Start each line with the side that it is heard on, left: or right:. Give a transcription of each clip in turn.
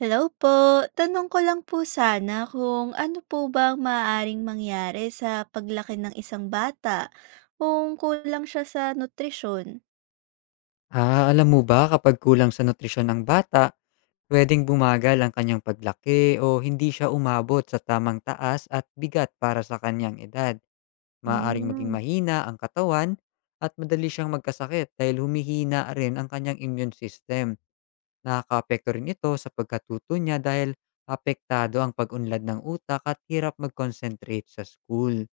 right: Hello po. Tanong ko lang po sana kung ano po ba ang maaaring mangyari sa paglaki ng isang bata kung kulang siya sa nutrisyon?
left: Ah, alam mo ba kapag kulang sa nutrisyon ng bata, pwedeng bumagal ang kanyang paglaki o hindi siya umabot sa tamang taas at bigat para sa kanyang edad. Maaring maging
right: Mm.
left: mahina ang katawan at madali siyang magkasakit dahil humihina rin ang kanyang immune system. Nakakaapekto rin ito sa pagkatuto niya dahil apektado ang pag-unlad ng utak at hirap mag-concentrate sa school.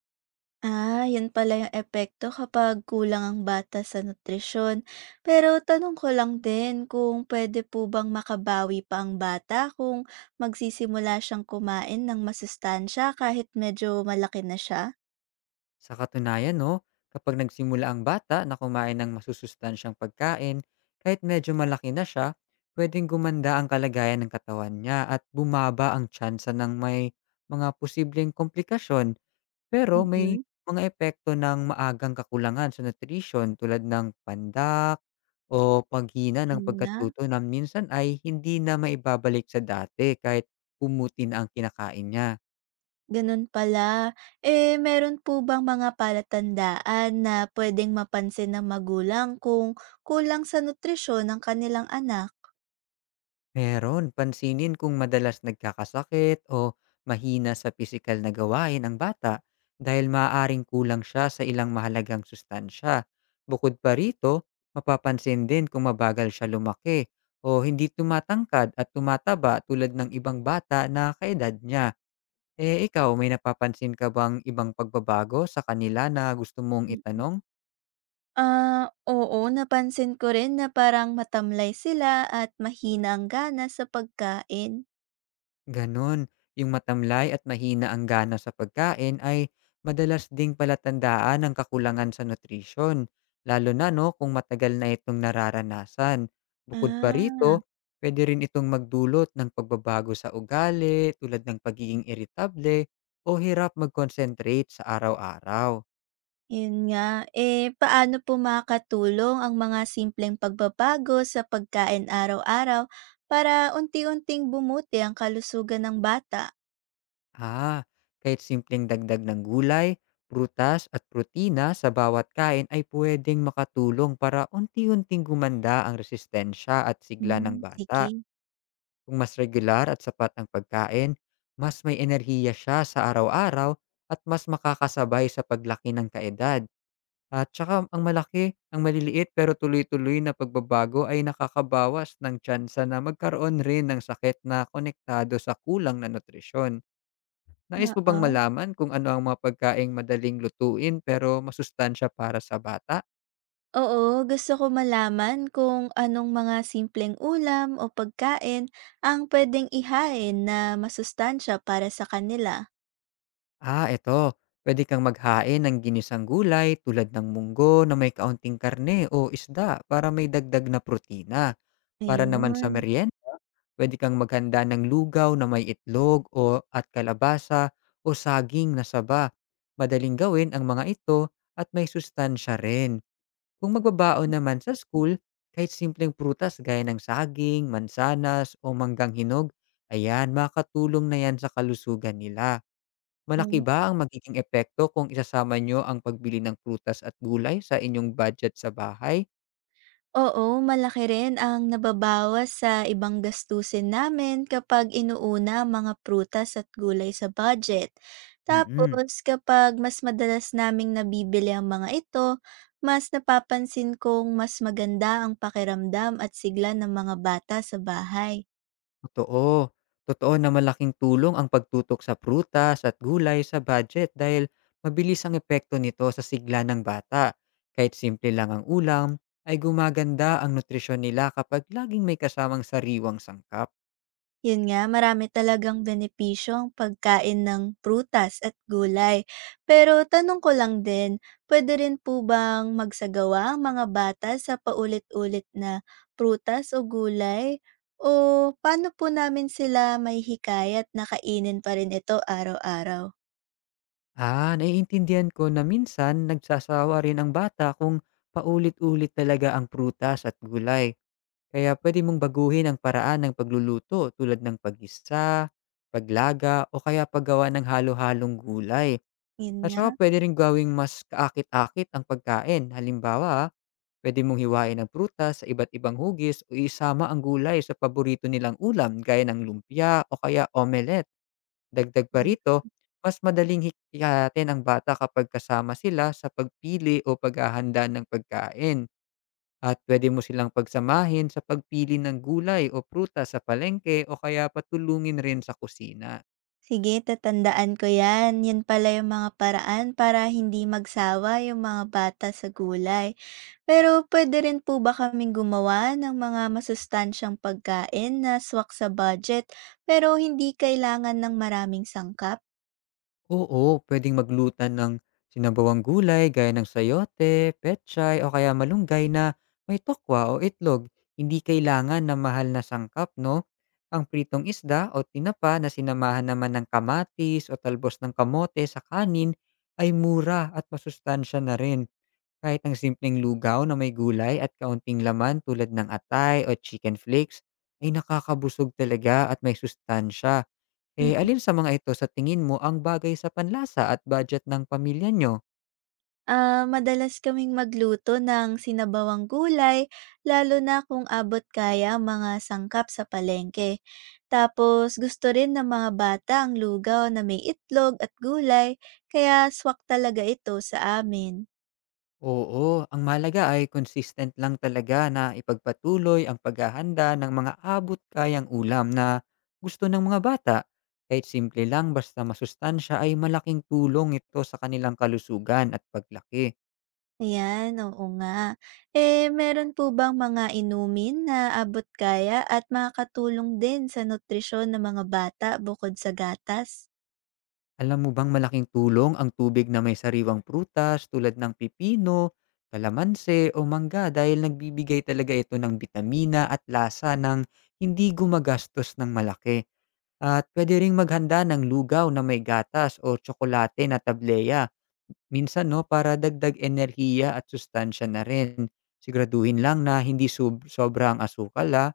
right: Ah, yun pala yung epekto kapag kulang ang bata sa nutrisyon. Pero tanong ko lang din kung pwede po bang makabawi pa ang bata kung magsisimula siyang kumain ng masustansya kahit medyo malaki na siya?
left: Sa katunayan, no, kapag nagsimula ang bata na kumain ng masusustansyang pagkain, kahit medyo malaki na siya, pwedeng gumanda ang kalagayan ng katawan niya at bumaba ang tsansa ng may mga posibleng komplikasyon. Pero may
right: Mm.
left: mga epekto ng maagang kakulangan sa nutrition tulad ng pandak o paghina ng
right: Yun nga.
left: pagkatuto na minsan ay hindi na maibabalik sa dati kahit pumuti na ang kinakain niya.
right: Ganun pala. Eh, meron po bang mga palatandaan na puwedeng mapansin ng magulang kung kulang sa nutrisyon ng kanilang anak?
left: Meron, pansinin kung madalas nagkakasakit o mahina sa pisikal na gawain ang bata dahil maaaring kulang siya sa ilang mahalagang sustansya. Bukod pa rito, mapapansin din kung mabagal siya lumaki o hindi tumatangkad at tumataba tulad ng ibang bata na kaedad niya. Eh ikaw, may napapansin ka bang ibang pagbabago sa kanila na gusto mong
right: Mm.
left: itanong?
right: Ah, oo, napansin ko rin na parang matamlay sila at mahina ang gana sa pagkain.
left: Ganon. Yung matamlay at mahina ang gana sa pagkain ay madalas ding palatandaan ng kakulangan sa nutrisyon, lalo na no kung matagal na itong nararanasan. Bukod pa
right: Ah.
left: rito, pwede rin itong magdulot ng pagbabago sa ugali tulad ng pagiging irritable o hirap mag-concentrate sa araw-araw.
right: Yun nga. Eh, paano po makakatulong ang mga simpleng pagbabago sa pagkain araw-araw para unti-unting bumuti ang kalusugan ng bata?
left: Ah, kahit simpleng dagdag ng gulay, prutas at protina sa bawat kain ay pwedeng makatulong para unti-unting gumanda ang resistensya at sigla ng
right: Hmm,
left: bata.
right: sige.
left: Kung mas regular at sapat ang pagkain, mas may enerhiya siya sa araw-araw at mas makakasabay sa paglaki ng kaedad. At saka ang malaki, ang maliliit pero tuloy-tuloy na pagbabago ay nakakabawas ng tsansa na magkaroon rin ng sakit na konektado sa kulang na nutrisyon. Nais mo bang
right: Oo.
left: malaman kung ano ang mga pagkaing madaling lutuin pero masustansya para sa bata?
right: Oo, gusto ko malaman kung anong mga simpleng ulam o pagkain ang pwedeng ihain na masustansya para sa kanila.
left: Ah, eto. Pwede kang maghain ng ginisang gulay tulad ng munggo na may kaunting karne o isda para may dagdag na protina. Para naman sa
right: Ayun.
left: merienda, pwede kang maghanda ng lugaw na may itlog o at kalabasa o saging na saba. Madaling gawin ang mga ito at may sustansya rin. Kung magbabaon naman sa school, kahit simpleng prutas gaya ng saging, mansanas o manggang hinog, ayan, makakatulong na yan sa kalusugan nila. Malaki
right: Mm.
left: ba ang magiging epekto kung isasama nyo ang pagbili ng prutas at gulay sa inyong budget sa bahay?
right: Oo, malaki rin ang nababawas sa ibang gastusin namin kapag inuuna ang mga prutas at gulay sa budget.
left: Mm.
right: Tapos kapag mas madalas naming nabibili ang mga ito, mas napapansin kong mas maganda ang pakiramdam at sigla ng mga bata sa bahay.
left: Totoo. Totoo na malaking tulong ang pagtutok sa prutas at gulay sa budget dahil mabilis ang epekto nito sa sigla ng bata. Kahit simple lang ang ulam, ay gumaganda ang nutrisyon nila kapag laging may kasamang sariwang sangkap.
right: Yun nga, marami talagang benepisyo ang pagkain ng prutas at gulay. Pero tanong ko lang din, pwede rin po bang magsagawa ang mga bata sa paulit-ulit na prutas o gulay? O paano po namin sila may hikayat na kainin pa rin ito araw-araw?
left: Ah, naiintindihan ko na minsan nagsasawa rin ang bata kung paulit-ulit talaga ang prutas at gulay. Kaya pwede mong baguhin ang paraan ng pagluluto tulad ng pag-isa, paglaga o kaya paggawa ng halo-halong gulay.
right: Yun
left: At
right: nga.
left: saka puwede rin gawing mas kaakit-akit ang pagkain. Halimbawa, pwede mong hiwain ang prutas sa iba't ibang hugis o isama ang gulay sa paborito nilang ulam gaya ng lumpia o kaya omelette. Dagdag pa
right: Mm.
left: rito, mas madaling hikyatin ang bata kapag kasama sila sa pagpili o paghahanda ng pagkain. At pwede mo silang pagsamahin sa pagpili ng gulay o prutas sa palengke o kaya patulungin rin sa kusina.
right: Sige, tatandaan ko yan. Yan pala yung mga paraan para hindi magsawa yung mga bata sa gulay. Pero puwede rin po ba kaming gumawa ng mga masustansyang pagkain na swak sa budget pero hindi kailangan ng maraming sangkap?
left: Oo, puwedeng maglutan ng sinabawang gulay gaya ng sayote, pechay o kaya malunggay na may tokwa o itlog. Hindi kailangan ng mahal na sangkap, no? Ang pritong isda o tinapa na sinamahan naman ng kamatis o talbos ng kamote sa kanin ay mura at masustansya na rin. Kahit ang simpleng lugaw na may gulay at kaunting laman tulad ng atay o chicken flakes ay nakakabusog talaga at may sustansya. Eh,
right: Mm.
left: alin sa mga ito sa tingin mo ang bagay sa panlasa at budget ng pamilya niyo?
right: Ah, madalas kaming magluto ng sinabawang gulay lalo na kung abot kaya ang mga sangkap sa palengke. Tapos gusto rin ng mga bata ang lugaw na may itlog at gulay kaya swak talaga ito sa amin.
left: Oo, ang mahalaga ay consistent lang talaga na ipagpatuloy ang paghahanda ng mga abot-kayang ulam na gusto ng mga bata. Kahit simple lang basta masustansya ay malaking tulong ito sa kanilang kalusugan at paglaki.
right: Ayan, oo nga. Eh, meron po bang mga inumin na abot-kaya at makakatulong din sa nutrisyon ng mga bata bukod sa gatas?
left: Alam mo bang malaking tulong ang tubig na may sariwang prutas tulad ng pipino, kalamanse o mangga dahil nagbibigay talaga ito ng bitamina at lasa ng hindi gumagastos ng malaki. At pwede ring maghanda ng lugaw na may gatas o tsokolate na tableya. Minsan no, para dagdag enerhiya at sustansya na rin. Siguraduhin lang na hindi sobrang asukal, ah.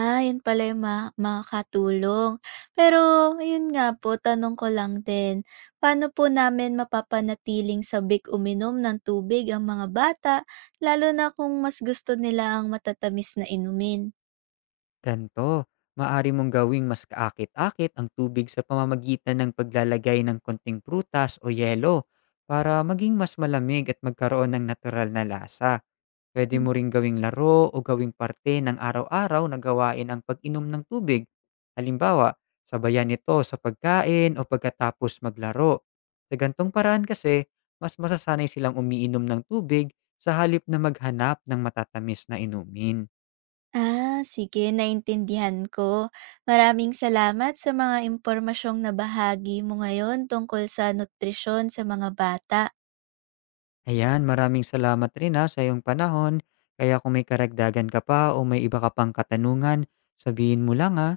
right: Ah, yun pala yung makakatulong. Pero, yun nga po, tanong ko lang din, paano po namin mapapanatiling sabik uminom ng tubig ang mga bata, lalo na kung mas gusto nila ang matatamis na inumin?
left: Ganito, maaari mong gawing mas kaakit-akit ang tubig sa pamamagitan ng paglalagay ng konting prutas o yelo para maging mas malamig at magkaroon ng natural na lasa. Pwede mo ring gawing laro o gawing parte ng araw-araw na gawain ang pag-inom ng tubig. Halimbawa, sabayan ito sa pagkain o pagkatapos maglaro. Sa gantong paraan kasi, mas masasanay silang umiinom ng tubig sa halip na maghanap ng matatamis na inumin.
right: Ah, sige, naintindihan ko. Maraming salamat sa mga impormasyong nabahagi mo ngayon tungkol sa nutrisyon sa mga bata.
left: Ayan, maraming salamat rin ha sa iyong panahon. Kaya kung may karagdagan ka pa o may iba ka pang katanungan, sabihin mo lang ha.